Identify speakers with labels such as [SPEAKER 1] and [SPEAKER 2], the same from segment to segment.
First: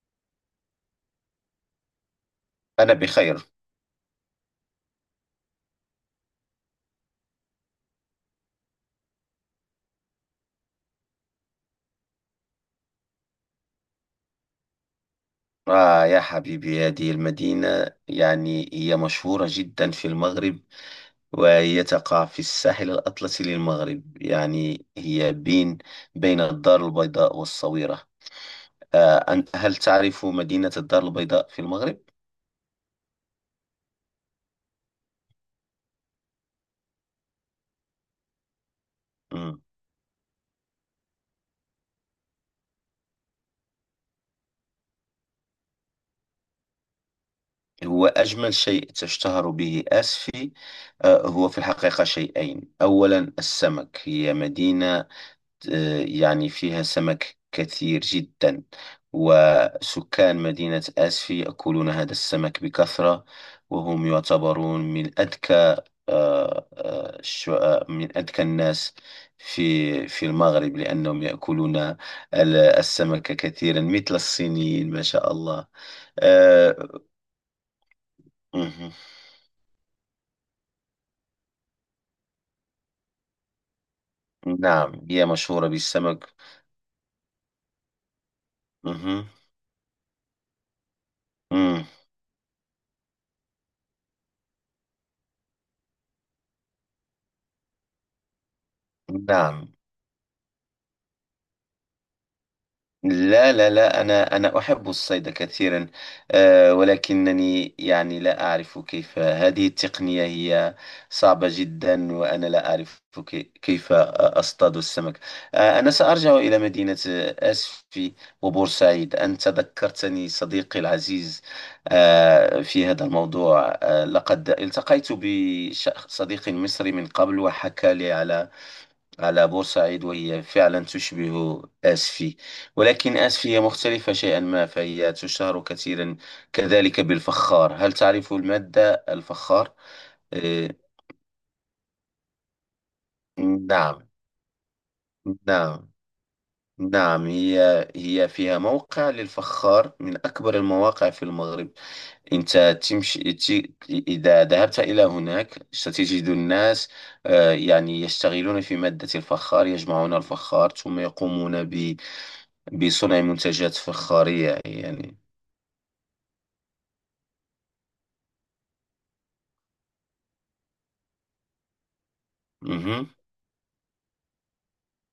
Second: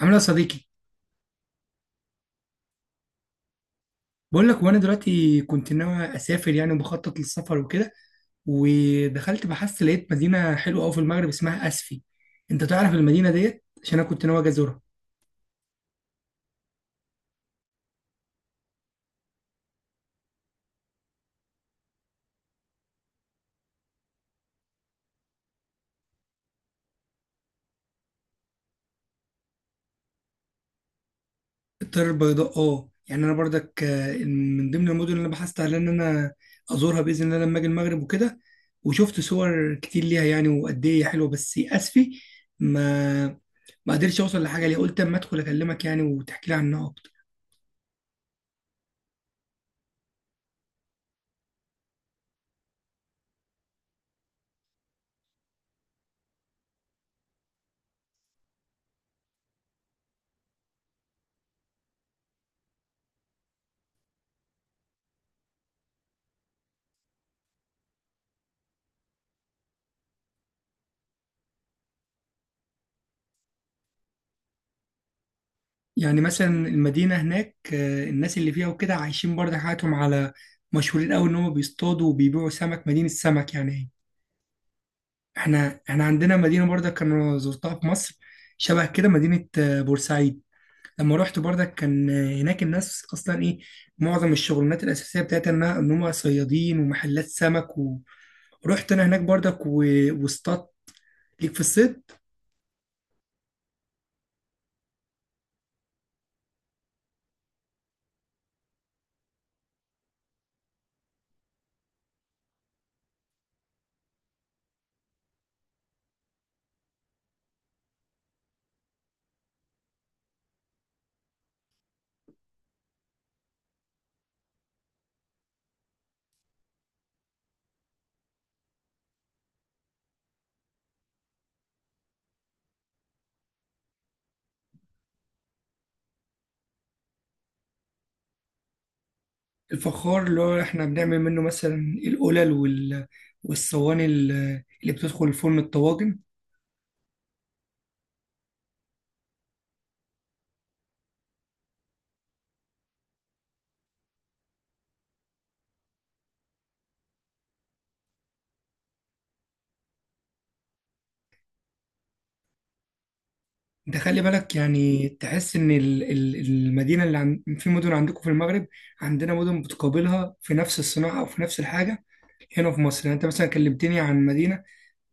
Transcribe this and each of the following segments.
[SPEAKER 1] عامل ايه يا صديقي؟
[SPEAKER 2] أنا بخير.
[SPEAKER 1] بقول لك، وانا دلوقتي كنت ناوي اسافر يعني وبخطط للسفر وكده. ودخلت بحثت لقيت مدينه حلوه قوي في المغرب اسمها اسفي. انت تعرف المدينه ديت؟ عشان انا كنت ناوي أجي ازورها.
[SPEAKER 2] آه يا حبيبي، هذه المدينة يعني هي مشهورة جدا في المغرب، وهي تقع في الساحل الأطلسي للمغرب، يعني هي بين الدار البيضاء والصويرة. هل تعرف مدينة الدار البيضاء في المغرب؟
[SPEAKER 1] الدار البيضاء، اه، يعني انا برضك من ضمن المدن اللي أنا بحثت على ان انا ازورها باذن الله لما اجي المغرب وكده. وشفت
[SPEAKER 2] مم.
[SPEAKER 1] صور كتير ليها يعني وقد ايه هي حلوه، بس اسفي ما ما قدرتش اوصل لحاجه ليها، قلت اما ادخل اكلمك يعني وتحكي لي عنها أكتر.
[SPEAKER 2] هو أجمل شيء تشتهر به آسفي؟ هو في الحقيقة شيئين، أولا السمك. هي مدينة، يعني فيها سمك كثير جدا، وسكان مدينة آسفي يأكلون هذا السمك بكثرة، وهم يعتبرون من أذكى، من أذكى الناس في المغرب، لأنهم يأكلون السمك كثيرا مثل الصينيين، ما شاء الله.
[SPEAKER 1] يعني مثلا
[SPEAKER 2] آه،
[SPEAKER 1] المدينة هناك، الناس اللي فيها
[SPEAKER 2] مهم.
[SPEAKER 1] وكده عايشين برضه حياتهم على، مشهورين قوي إن هم بيصطادوا وبيبيعوا سمك، مدينة سمك يعني.
[SPEAKER 2] نعم هي مشهورة
[SPEAKER 1] إحنا
[SPEAKER 2] بالسمك.
[SPEAKER 1] عندنا مدينة برضه كان زرتها في مصر شبه كده،
[SPEAKER 2] مهم.
[SPEAKER 1] مدينة بورسعيد. لما رحت برضه
[SPEAKER 2] مم.
[SPEAKER 1] كان، هناك الناس أصلا إيه، معظم الشغلانات الأساسية بتاعتها إنها إن هم صيادين ومحلات سمك. ورحت أنا هناك برضك
[SPEAKER 2] نعم.
[SPEAKER 1] واصطادت ليك في الصيد؟
[SPEAKER 2] لا، لا، لا، أنا أحب الصيد كثيرا. ولكنني يعني لا أعرف كيف، هذه التقنية هي صعبة جدا، وأنا لا أعرف كيف أصطاد السمك. أنا سأرجع إلى مدينة أسفي. وبورسعيد أنت ذكرتني صديقي العزيز في هذا الموضوع. لقد التقيت بصديق مصري من قبل، وحكى لي على بورسعيد، وهي فعلا تشبه آسفي، ولكن آسفي هي مختلفة شيئا ما، فهي تشتهر كثيرا كذلك بالفخار. هل تعرف المادة الفخار؟
[SPEAKER 1] الفخار اللي هو
[SPEAKER 2] آه،
[SPEAKER 1] احنا بنعمل منه مثلا القلل
[SPEAKER 2] نعم.
[SPEAKER 1] والصواني اللي بتدخل الفرن،
[SPEAKER 2] نعم.
[SPEAKER 1] الطواجن.
[SPEAKER 2] نعم هي فيها موقع للفخار من أكبر المواقع في المغرب. أنت تمشي، إذا ذهبت إلى هناك، ستجد الناس يعني يشتغلون في مادة الفخار، يجمعون الفخار، ثم يقومون بصنع منتجات
[SPEAKER 1] انت خلي بالك
[SPEAKER 2] فخارية،
[SPEAKER 1] يعني
[SPEAKER 2] يعني.
[SPEAKER 1] تحس ان المدينه اللي في مدن عندكم في المغرب عندنا مدن بتقابلها في نفس الصناعه او في نفس الحاجه. هنا في مصر
[SPEAKER 2] مهم.
[SPEAKER 1] يعني انت مثلا كلمتني عن مدينه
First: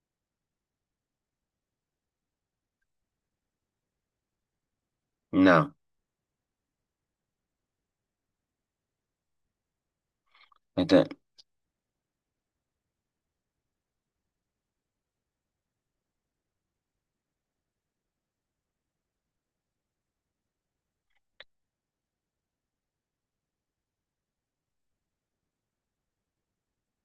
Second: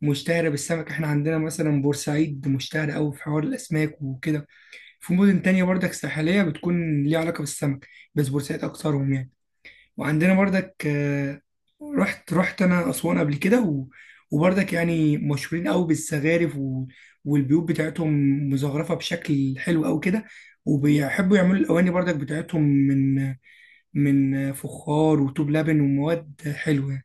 [SPEAKER 1] مشتهره بالسمك، احنا عندنا مثلا بورسعيد مشتهره قوي في حوار الاسماك وكده. في مدن تانية
[SPEAKER 2] نعم.
[SPEAKER 1] برضك ساحليه بتكون ليها علاقه بالسمك، بس بورسعيد اكترهم يعني. وعندنا بردك،
[SPEAKER 2] هذا-
[SPEAKER 1] رحت انا اسوان قبل كده وبردك يعني مشهورين قوي بالزخارف والبيوت بتاعتهم مزخرفه بشكل حلو قوي كده، وبيحبوا يعملوا الاواني بردك بتاعتهم من فخار وطوب لبن ومواد حلوه.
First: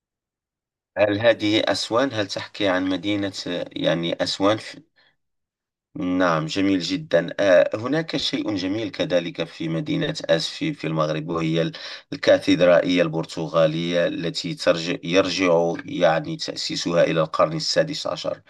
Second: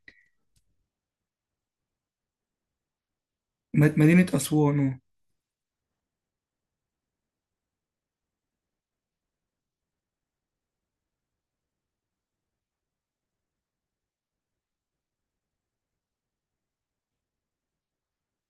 [SPEAKER 2] هل هذه أسوان؟ هل تحكي عن مدينة يعني
[SPEAKER 1] مدينه
[SPEAKER 2] أسوان
[SPEAKER 1] اسوان
[SPEAKER 2] في...؟
[SPEAKER 1] آه.
[SPEAKER 2] نعم، جميل جدا. هناك شيء جميل كذلك في مدينة أس في المغرب، وهي الكاتدرائية البرتغالية التي يرجع يعني تأسيسها إلى القرن السادس عشر.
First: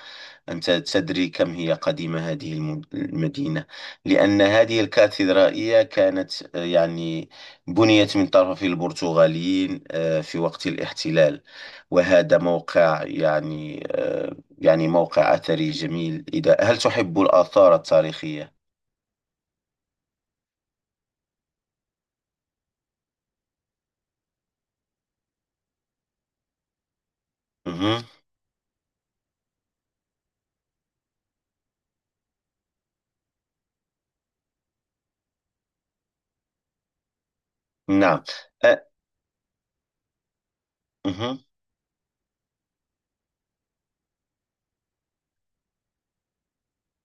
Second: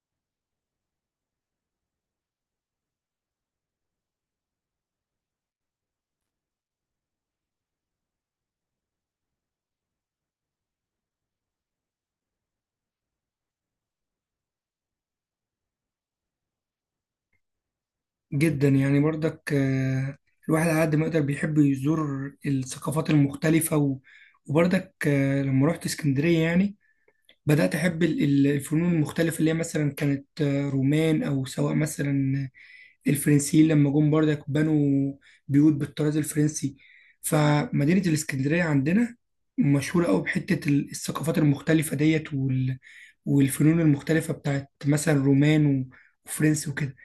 [SPEAKER 2] أنت تدري كم هي قديمة هذه المدينة، لأن هذه الكاتدرائية كانت، يعني بنيت من طرف البرتغاليين في وقت الاحتلال. وهذا موقع يعني، يعني موقع أثري جميل. إذا هل تحب الآثار التاريخية؟
[SPEAKER 1] جدا، يعني بردك، الواحد على قد ما يقدر بيحب يزور الثقافات المختلفه وبردك، لما رحت اسكندريه يعني بدأت
[SPEAKER 2] مهم.
[SPEAKER 1] أحب الفنون المختلفة اللي هي مثلا كانت رومان، أو سواء مثلا الفرنسيين لما جم برضك بنوا بيوت بالطراز الفرنسي. فمدينة
[SPEAKER 2] نعم.
[SPEAKER 1] الإسكندرية
[SPEAKER 2] أ-
[SPEAKER 1] عندنا مشهورة أوي بحتة الثقافات
[SPEAKER 2] مهم.
[SPEAKER 1] المختلفة ديت والفنون المختلفة بتاعت مثلا رومان وفرنسي وكده.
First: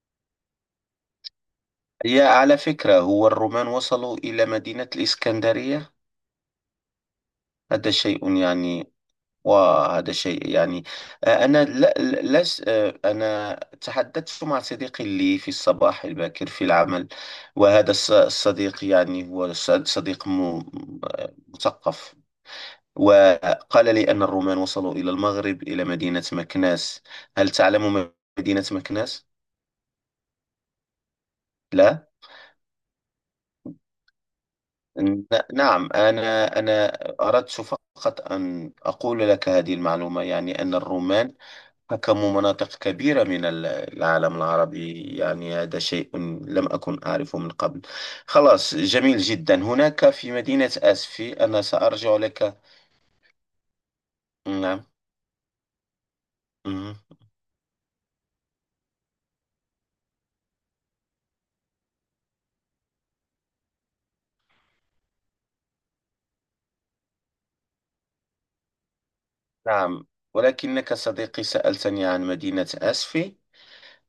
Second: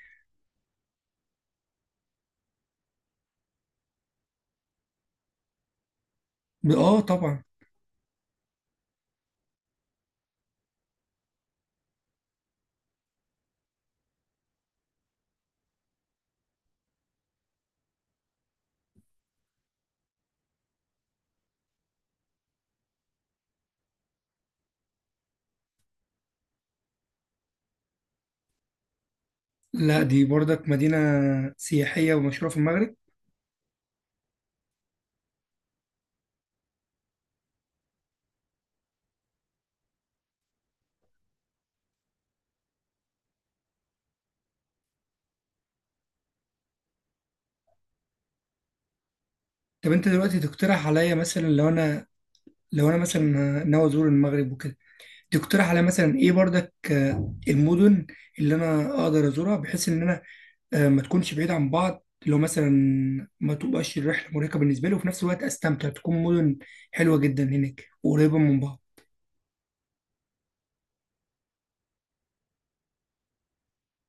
[SPEAKER 2] يا على فكرة، هو الرومان وصلوا إلى مدينة الإسكندرية؟
[SPEAKER 1] آه، طبعا.
[SPEAKER 2] هذا شيء يعني. وهذا شيء يعني، أنا لا لا- لس آه، أنا تحدثت مع صديقي لي في الصباح الباكر في العمل. وهذا الصديق يعني هو صديق مثقف، وقال لي أن الرومان وصلوا إلى المغرب، إلى مدينة مكناس. هل تعلم مدينة مكناس؟
[SPEAKER 1] لا، دي برضك مدينة
[SPEAKER 2] لا.
[SPEAKER 1] سياحية ومشهورة في المغرب.
[SPEAKER 2] ن- نعم، أنا أردت فقط أن أقول لك هذه المعلومة، يعني أن الرومان حكموا مناطق كبيرة من العالم العربي. يعني هذا شيء لم أكن أعرفه من قبل. خلاص، جميل جدا.
[SPEAKER 1] طب أنت
[SPEAKER 2] هناك في
[SPEAKER 1] دلوقتي
[SPEAKER 2] مدينة
[SPEAKER 1] تقترح عليا
[SPEAKER 2] أسفي
[SPEAKER 1] مثلا،
[SPEAKER 2] أنا
[SPEAKER 1] لو أنا
[SPEAKER 2] سأرجع لك.
[SPEAKER 1] لو أنا مثلا ناوي أزور المغرب وكده،
[SPEAKER 2] نعم.
[SPEAKER 1] تقترح على مثلا ايه برضك،
[SPEAKER 2] مهم.
[SPEAKER 1] المدن اللي انا اقدر ازورها بحيث ان انا، ما تكونش بعيدة عن بعض، لو مثلا ما تبقاش الرحلة مرهقة بالنسبة لي، وفي نفس الوقت استمتع، تكون مدن حلوة جدا هناك وقريبة من بعض.
[SPEAKER 2] نعم، ولكنك صديقي سألتني عن مدينة أسفي،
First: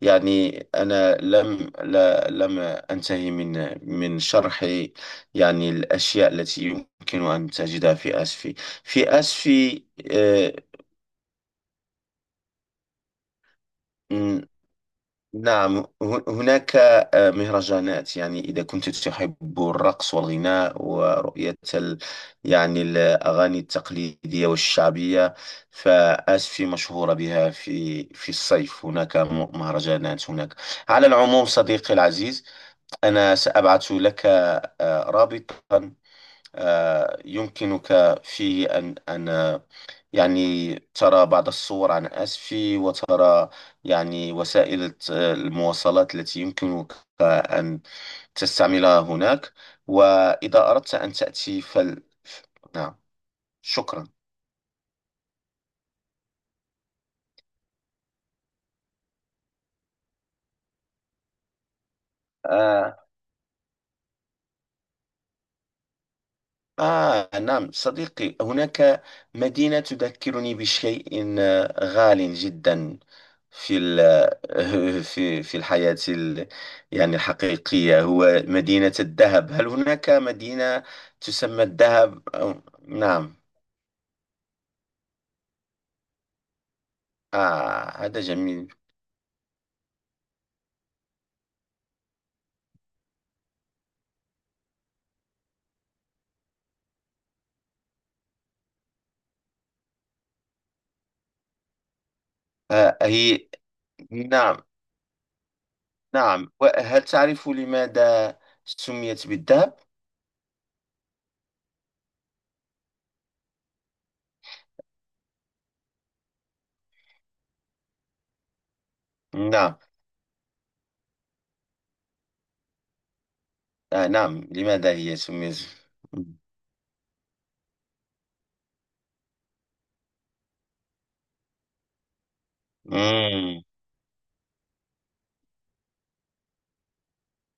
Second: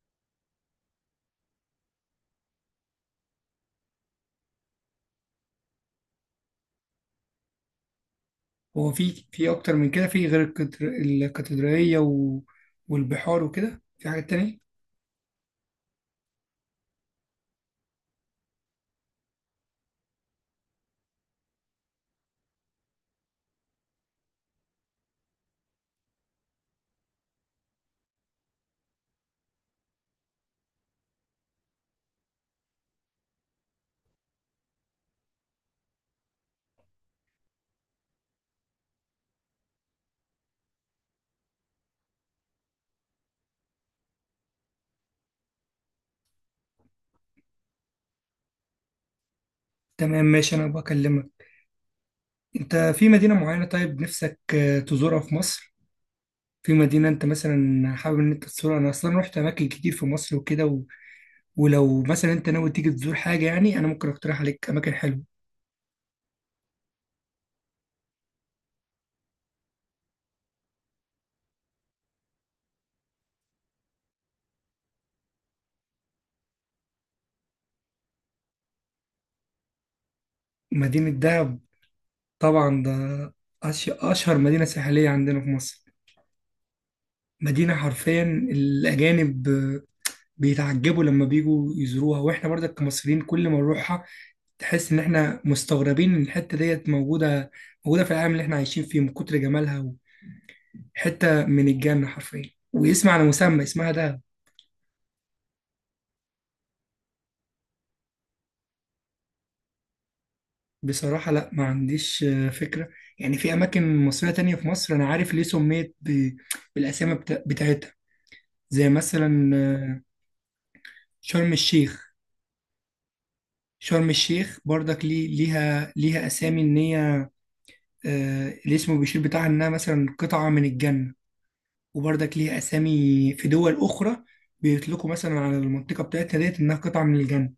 [SPEAKER 2] يعني أنا لم أنتهي من شرح، يعني الأشياء التي يمكن أن تجدها في أسفي.
[SPEAKER 1] هو
[SPEAKER 2] في
[SPEAKER 1] في، اكتر
[SPEAKER 2] أسفي،
[SPEAKER 1] من كده؟ في غير
[SPEAKER 2] آه،
[SPEAKER 1] الكاتدرائية والبحار وكده، في حاجة تانية؟
[SPEAKER 2] نعم هناك مهرجانات، يعني إذا كنت تحب الرقص والغناء ورؤية ال... يعني الأغاني التقليدية والشعبية، فآسفي مشهورة بها. في الصيف هناك مهرجانات هناك. على العموم صديقي العزيز، أنا سأبعث لك رابطا، يمكنك فيه أن يعني ترى بعض الصور عن آسفي، وترى يعني وسائل المواصلات التي يمكنك أن تستعملها هناك.
[SPEAKER 1] تمام، ماشي، انا
[SPEAKER 2] وإذا أردت أن
[SPEAKER 1] بكلمك.
[SPEAKER 2] تأتي فل...
[SPEAKER 1] انت
[SPEAKER 2] نعم.
[SPEAKER 1] في مدينة معينة طيب
[SPEAKER 2] شكرا.
[SPEAKER 1] نفسك، تزورها في مصر؟ في مدينة انت مثلا حابب ان انت تزورها؟ انا اصلا رحت اماكن كتير في مصر وكده، ولو مثلا انت ناوي تيجي
[SPEAKER 2] آه،
[SPEAKER 1] تزور حاجة يعني، انا ممكن اقترح عليك اماكن حلوة.
[SPEAKER 2] آه نعم صديقي، هناك مدينة تذكرني بشيء غال جدا في في الحياة يعني الحقيقية، هو مدينة الذهب. هل هناك مدينة
[SPEAKER 1] مدينة دهب.
[SPEAKER 2] تسمى الذهب
[SPEAKER 1] طبعا، ده
[SPEAKER 2] نعم؟
[SPEAKER 1] اشهر مدينة ساحلية عندنا في مصر. مدينة
[SPEAKER 2] آه هذا
[SPEAKER 1] حرفيا
[SPEAKER 2] جميل.
[SPEAKER 1] الاجانب بيتعجبوا لما بيجوا يزوروها، واحنا برضك كمصريين كل ما نروحها تحس ان احنا مستغربين ان الحتة ديت موجودة، في العالم اللي احنا عايشين فيه، من كتر جمالها. حتة من الجنة حرفيا،
[SPEAKER 2] آه
[SPEAKER 1] واسم على
[SPEAKER 2] هي.
[SPEAKER 1] مسمى، اسمها دهب.
[SPEAKER 2] نعم. نعم، وهل تعرف لماذا سميت بالذهب؟
[SPEAKER 1] بصراحة لا، ما عنديش، فكرة. يعني في أماكن مصرية تانية في مصر أنا عارف ليه سميت بالأسامي بتاعتها، زي مثلا،
[SPEAKER 2] نعم.
[SPEAKER 1] شرم الشيخ.
[SPEAKER 2] آه
[SPEAKER 1] شرم
[SPEAKER 2] نعم،
[SPEAKER 1] الشيخ
[SPEAKER 2] لماذا
[SPEAKER 1] برضك
[SPEAKER 2] هي
[SPEAKER 1] ليه؟
[SPEAKER 2] سميت؟
[SPEAKER 1] ليها أسامي إن هي، الاسم بيشير بتاعها إنها مثلا قطعة من الجنة. وبرضك ليها أسامي في
[SPEAKER 2] مم،
[SPEAKER 1] دول أخرى، بيطلقوا مثلا على المنطقة بتاعتنا ديت إنها قطعة من الجنة،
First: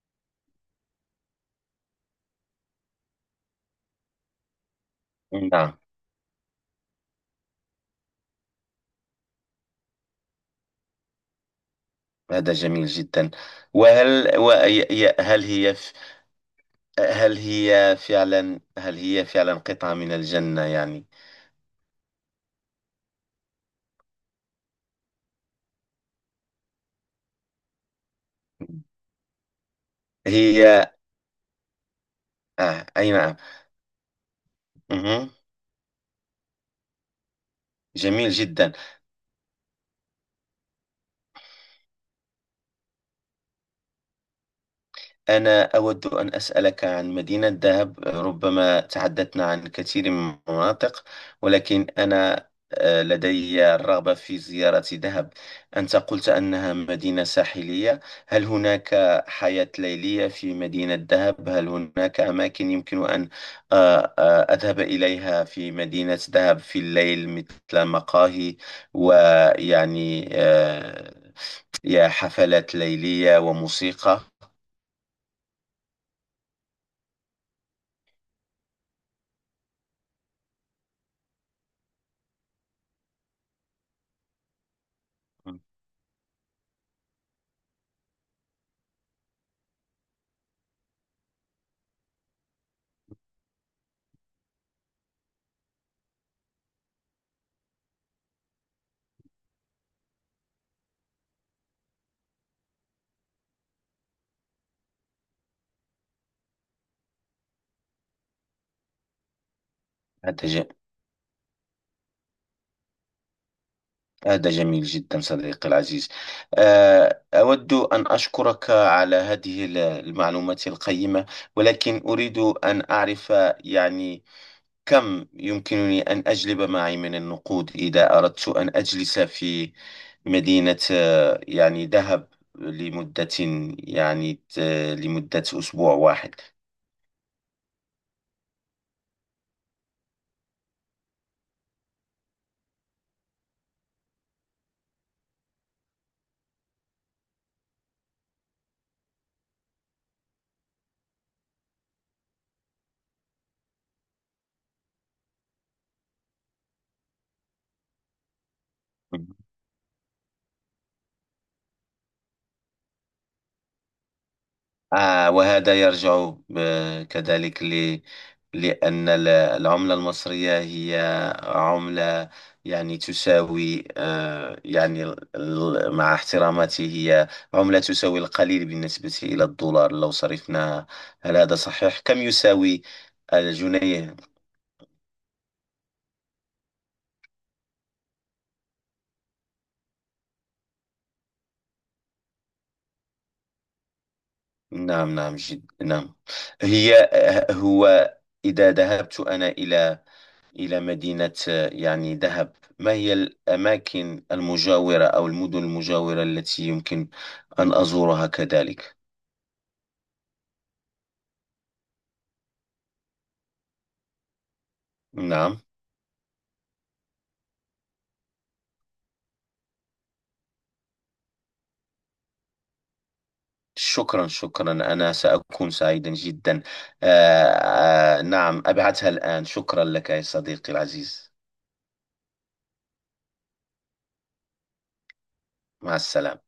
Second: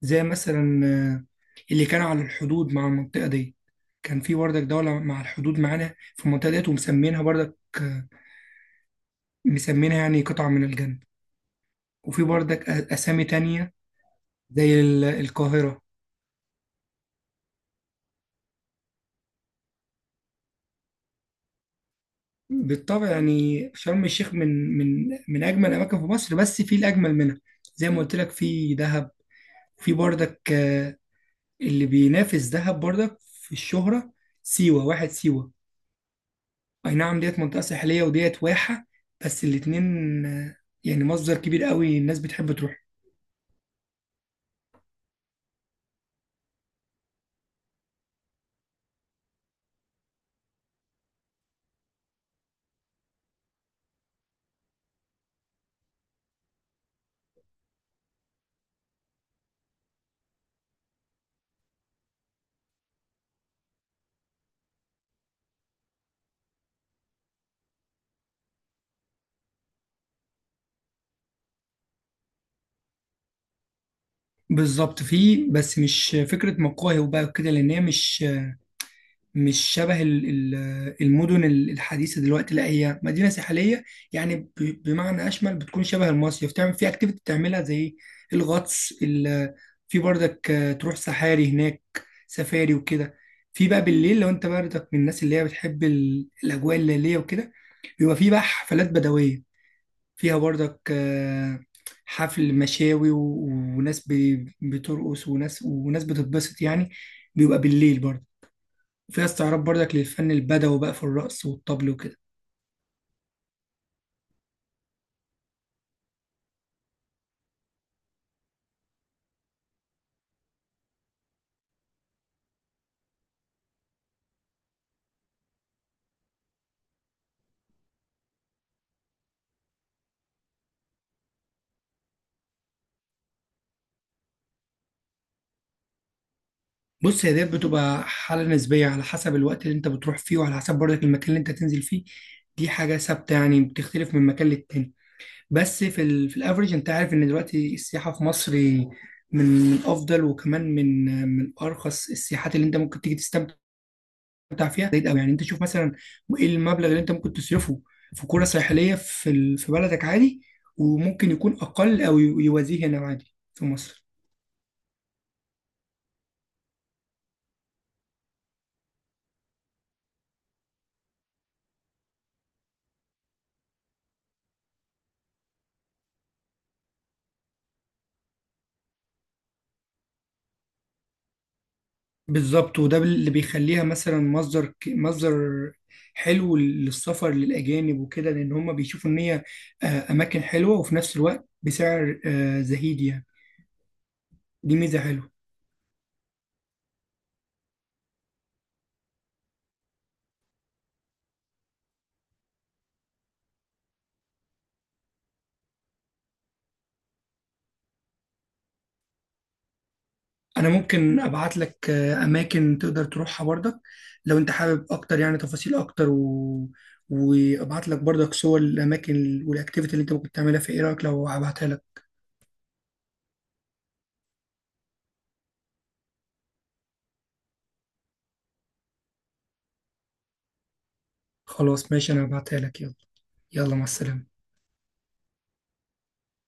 [SPEAKER 1] زي مثلا، اللي كانوا على الحدود مع المنطقة دي. كان في بردك دولة مع الحدود
[SPEAKER 2] نعم.
[SPEAKER 1] معانا في المنطقة ديت ومسمينها بردك، مسمينها يعني قطعة من الجنة. وفي
[SPEAKER 2] هذا
[SPEAKER 1] بردك
[SPEAKER 2] جميل
[SPEAKER 1] أسامي
[SPEAKER 2] جدا.
[SPEAKER 1] تانية،
[SPEAKER 2] وهل
[SPEAKER 1] زي
[SPEAKER 2] وي- ي- هل هي
[SPEAKER 1] القاهرة.
[SPEAKER 2] ف- هل هي فعلا قطعة من الجنة يعني؟
[SPEAKER 1] بالطبع يعني شرم الشيخ من، أجمل الأماكن في مصر، بس في الأجمل منها، زي ما قلت لك، في دهب. في بردك،
[SPEAKER 2] هي.
[SPEAKER 1] اللي بينافس دهب
[SPEAKER 2] آه أي
[SPEAKER 1] بردك
[SPEAKER 2] نعم.
[SPEAKER 1] في الشهرة، سيوة. واحد
[SPEAKER 2] مهم.
[SPEAKER 1] سيوة. اي نعم، ديت منطقة ساحلية
[SPEAKER 2] جميل
[SPEAKER 1] وديت
[SPEAKER 2] جدا.
[SPEAKER 1] واحة، بس الاتنين، يعني مصدر كبير قوي الناس بتحب تروح.
[SPEAKER 2] أنا أود أن أسألك عن مدينة دهب. ربما تحدثنا عن كثير من المناطق، ولكن أنا لدي الرغبة في زيارة دهب. أنت قلت أنها مدينة ساحلية. هل هناك حياة ليلية في مدينة دهب؟ هل هناك أماكن يمكن أن أذهب إليها في مدينة دهب في الليل، مثل مقاهي، ويعني يا حفلات ليلية وموسيقى؟
[SPEAKER 1] بالظبط، فيه، بس مش فكرة مقاهي وبقى كده، لأن هي مش، شبه المدن الحديثة دلوقتي. لا، هي مدينة ساحلية يعني بمعنى أشمل، بتكون شبه المصيف، تعمل في أكتيفيتي بتعملها زي الغطس، في برضك، تروح سحاري هناك، سفاري وكده. في بقى بالليل، لو أنت برضك من الناس اللي هي بتحب الأجواء الليلية وكده، بيبقى في بقى حفلات بدوية فيها برضك، حفل مشاوي وناس بترقص، وناس بتتبسط يعني. بيبقى بالليل برضه، وفيها استعراض برضك للفن
[SPEAKER 2] هذا ج...
[SPEAKER 1] البدوي بقى، في الرقص والطبل وكده.
[SPEAKER 2] هذا جميل جدا صديقي العزيز. أود أن أشكرك على هذه المعلومات القيمة. ولكن أريد أن أعرف، يعني كم يمكنني أن أجلب معي من النقود إذا أردت أن أجلس في مدينة، يعني دهب، لمدة، يعني لمدة أسبوع واحد.
[SPEAKER 1] بص، هي ديت بتبقى حالة نسبية على حسب الوقت اللي انت بتروح فيه، وعلى حسب برضك المكان اللي انت تنزل فيه. دي حاجة ثابتة يعني، بتختلف من مكان للتاني. بس في في الافريج، انت عارف ان دلوقتي السياحة في مصر من، افضل، وكمان من ارخص السياحات اللي انت ممكن تيجي تستمتع فيها، زي أوي يعني. انت شوف مثلا ايه المبلغ اللي انت ممكن تصرفه في قرى ساحلية في في بلدك عادي، وممكن يكون اقل او يوازيه هنا عادي في مصر.
[SPEAKER 2] وهذا يرجع كذلك ل... لأن العملة المصرية هي عملة، يعني تساوي يعني، مع احتراماتي، هي عملة تساوي القليل بالنسبة إلى الدولار لو صرفناها. هل هذا صحيح؟ كم
[SPEAKER 1] بالظبط،
[SPEAKER 2] يساوي
[SPEAKER 1] وده اللي بيخليها
[SPEAKER 2] الجنيه؟
[SPEAKER 1] مثلا مصدر حلو للسفر للأجانب وكده، لأن هم بيشوفوا إن هي، أماكن حلوة وفي نفس الوقت بسعر، زهيد يعني. دي ميزة
[SPEAKER 2] نعم،
[SPEAKER 1] حلوة.
[SPEAKER 2] نعم، نعم. هي هو، إذا ذهبت أنا إلى مدينة، يعني دهب، ما هي الأماكن المجاورة أو المدن المجاورة التي يمكن أن أزورها كذلك؟
[SPEAKER 1] أنا ممكن أبعت لك، أماكن تقدر تروحها برضك لو أنت حابب أكتر يعني
[SPEAKER 2] نعم.
[SPEAKER 1] تفاصيل أكتر وأبعت لك برضك صور الأماكن والأكتيفيتي اللي أنت ممكن تعملها في. إيه رأيك لو أبعتها لك؟
[SPEAKER 2] شكرا، شكرا. أنا سأكون سعيدا جدا. آه آه نعم، أبعثها الآن. شكرا لك يا صديقي العزيز.
[SPEAKER 1] خلاص ماشي، أنا هبعتها لك. يلا، يلا، مع السلامة.
[SPEAKER 2] مع السلامة.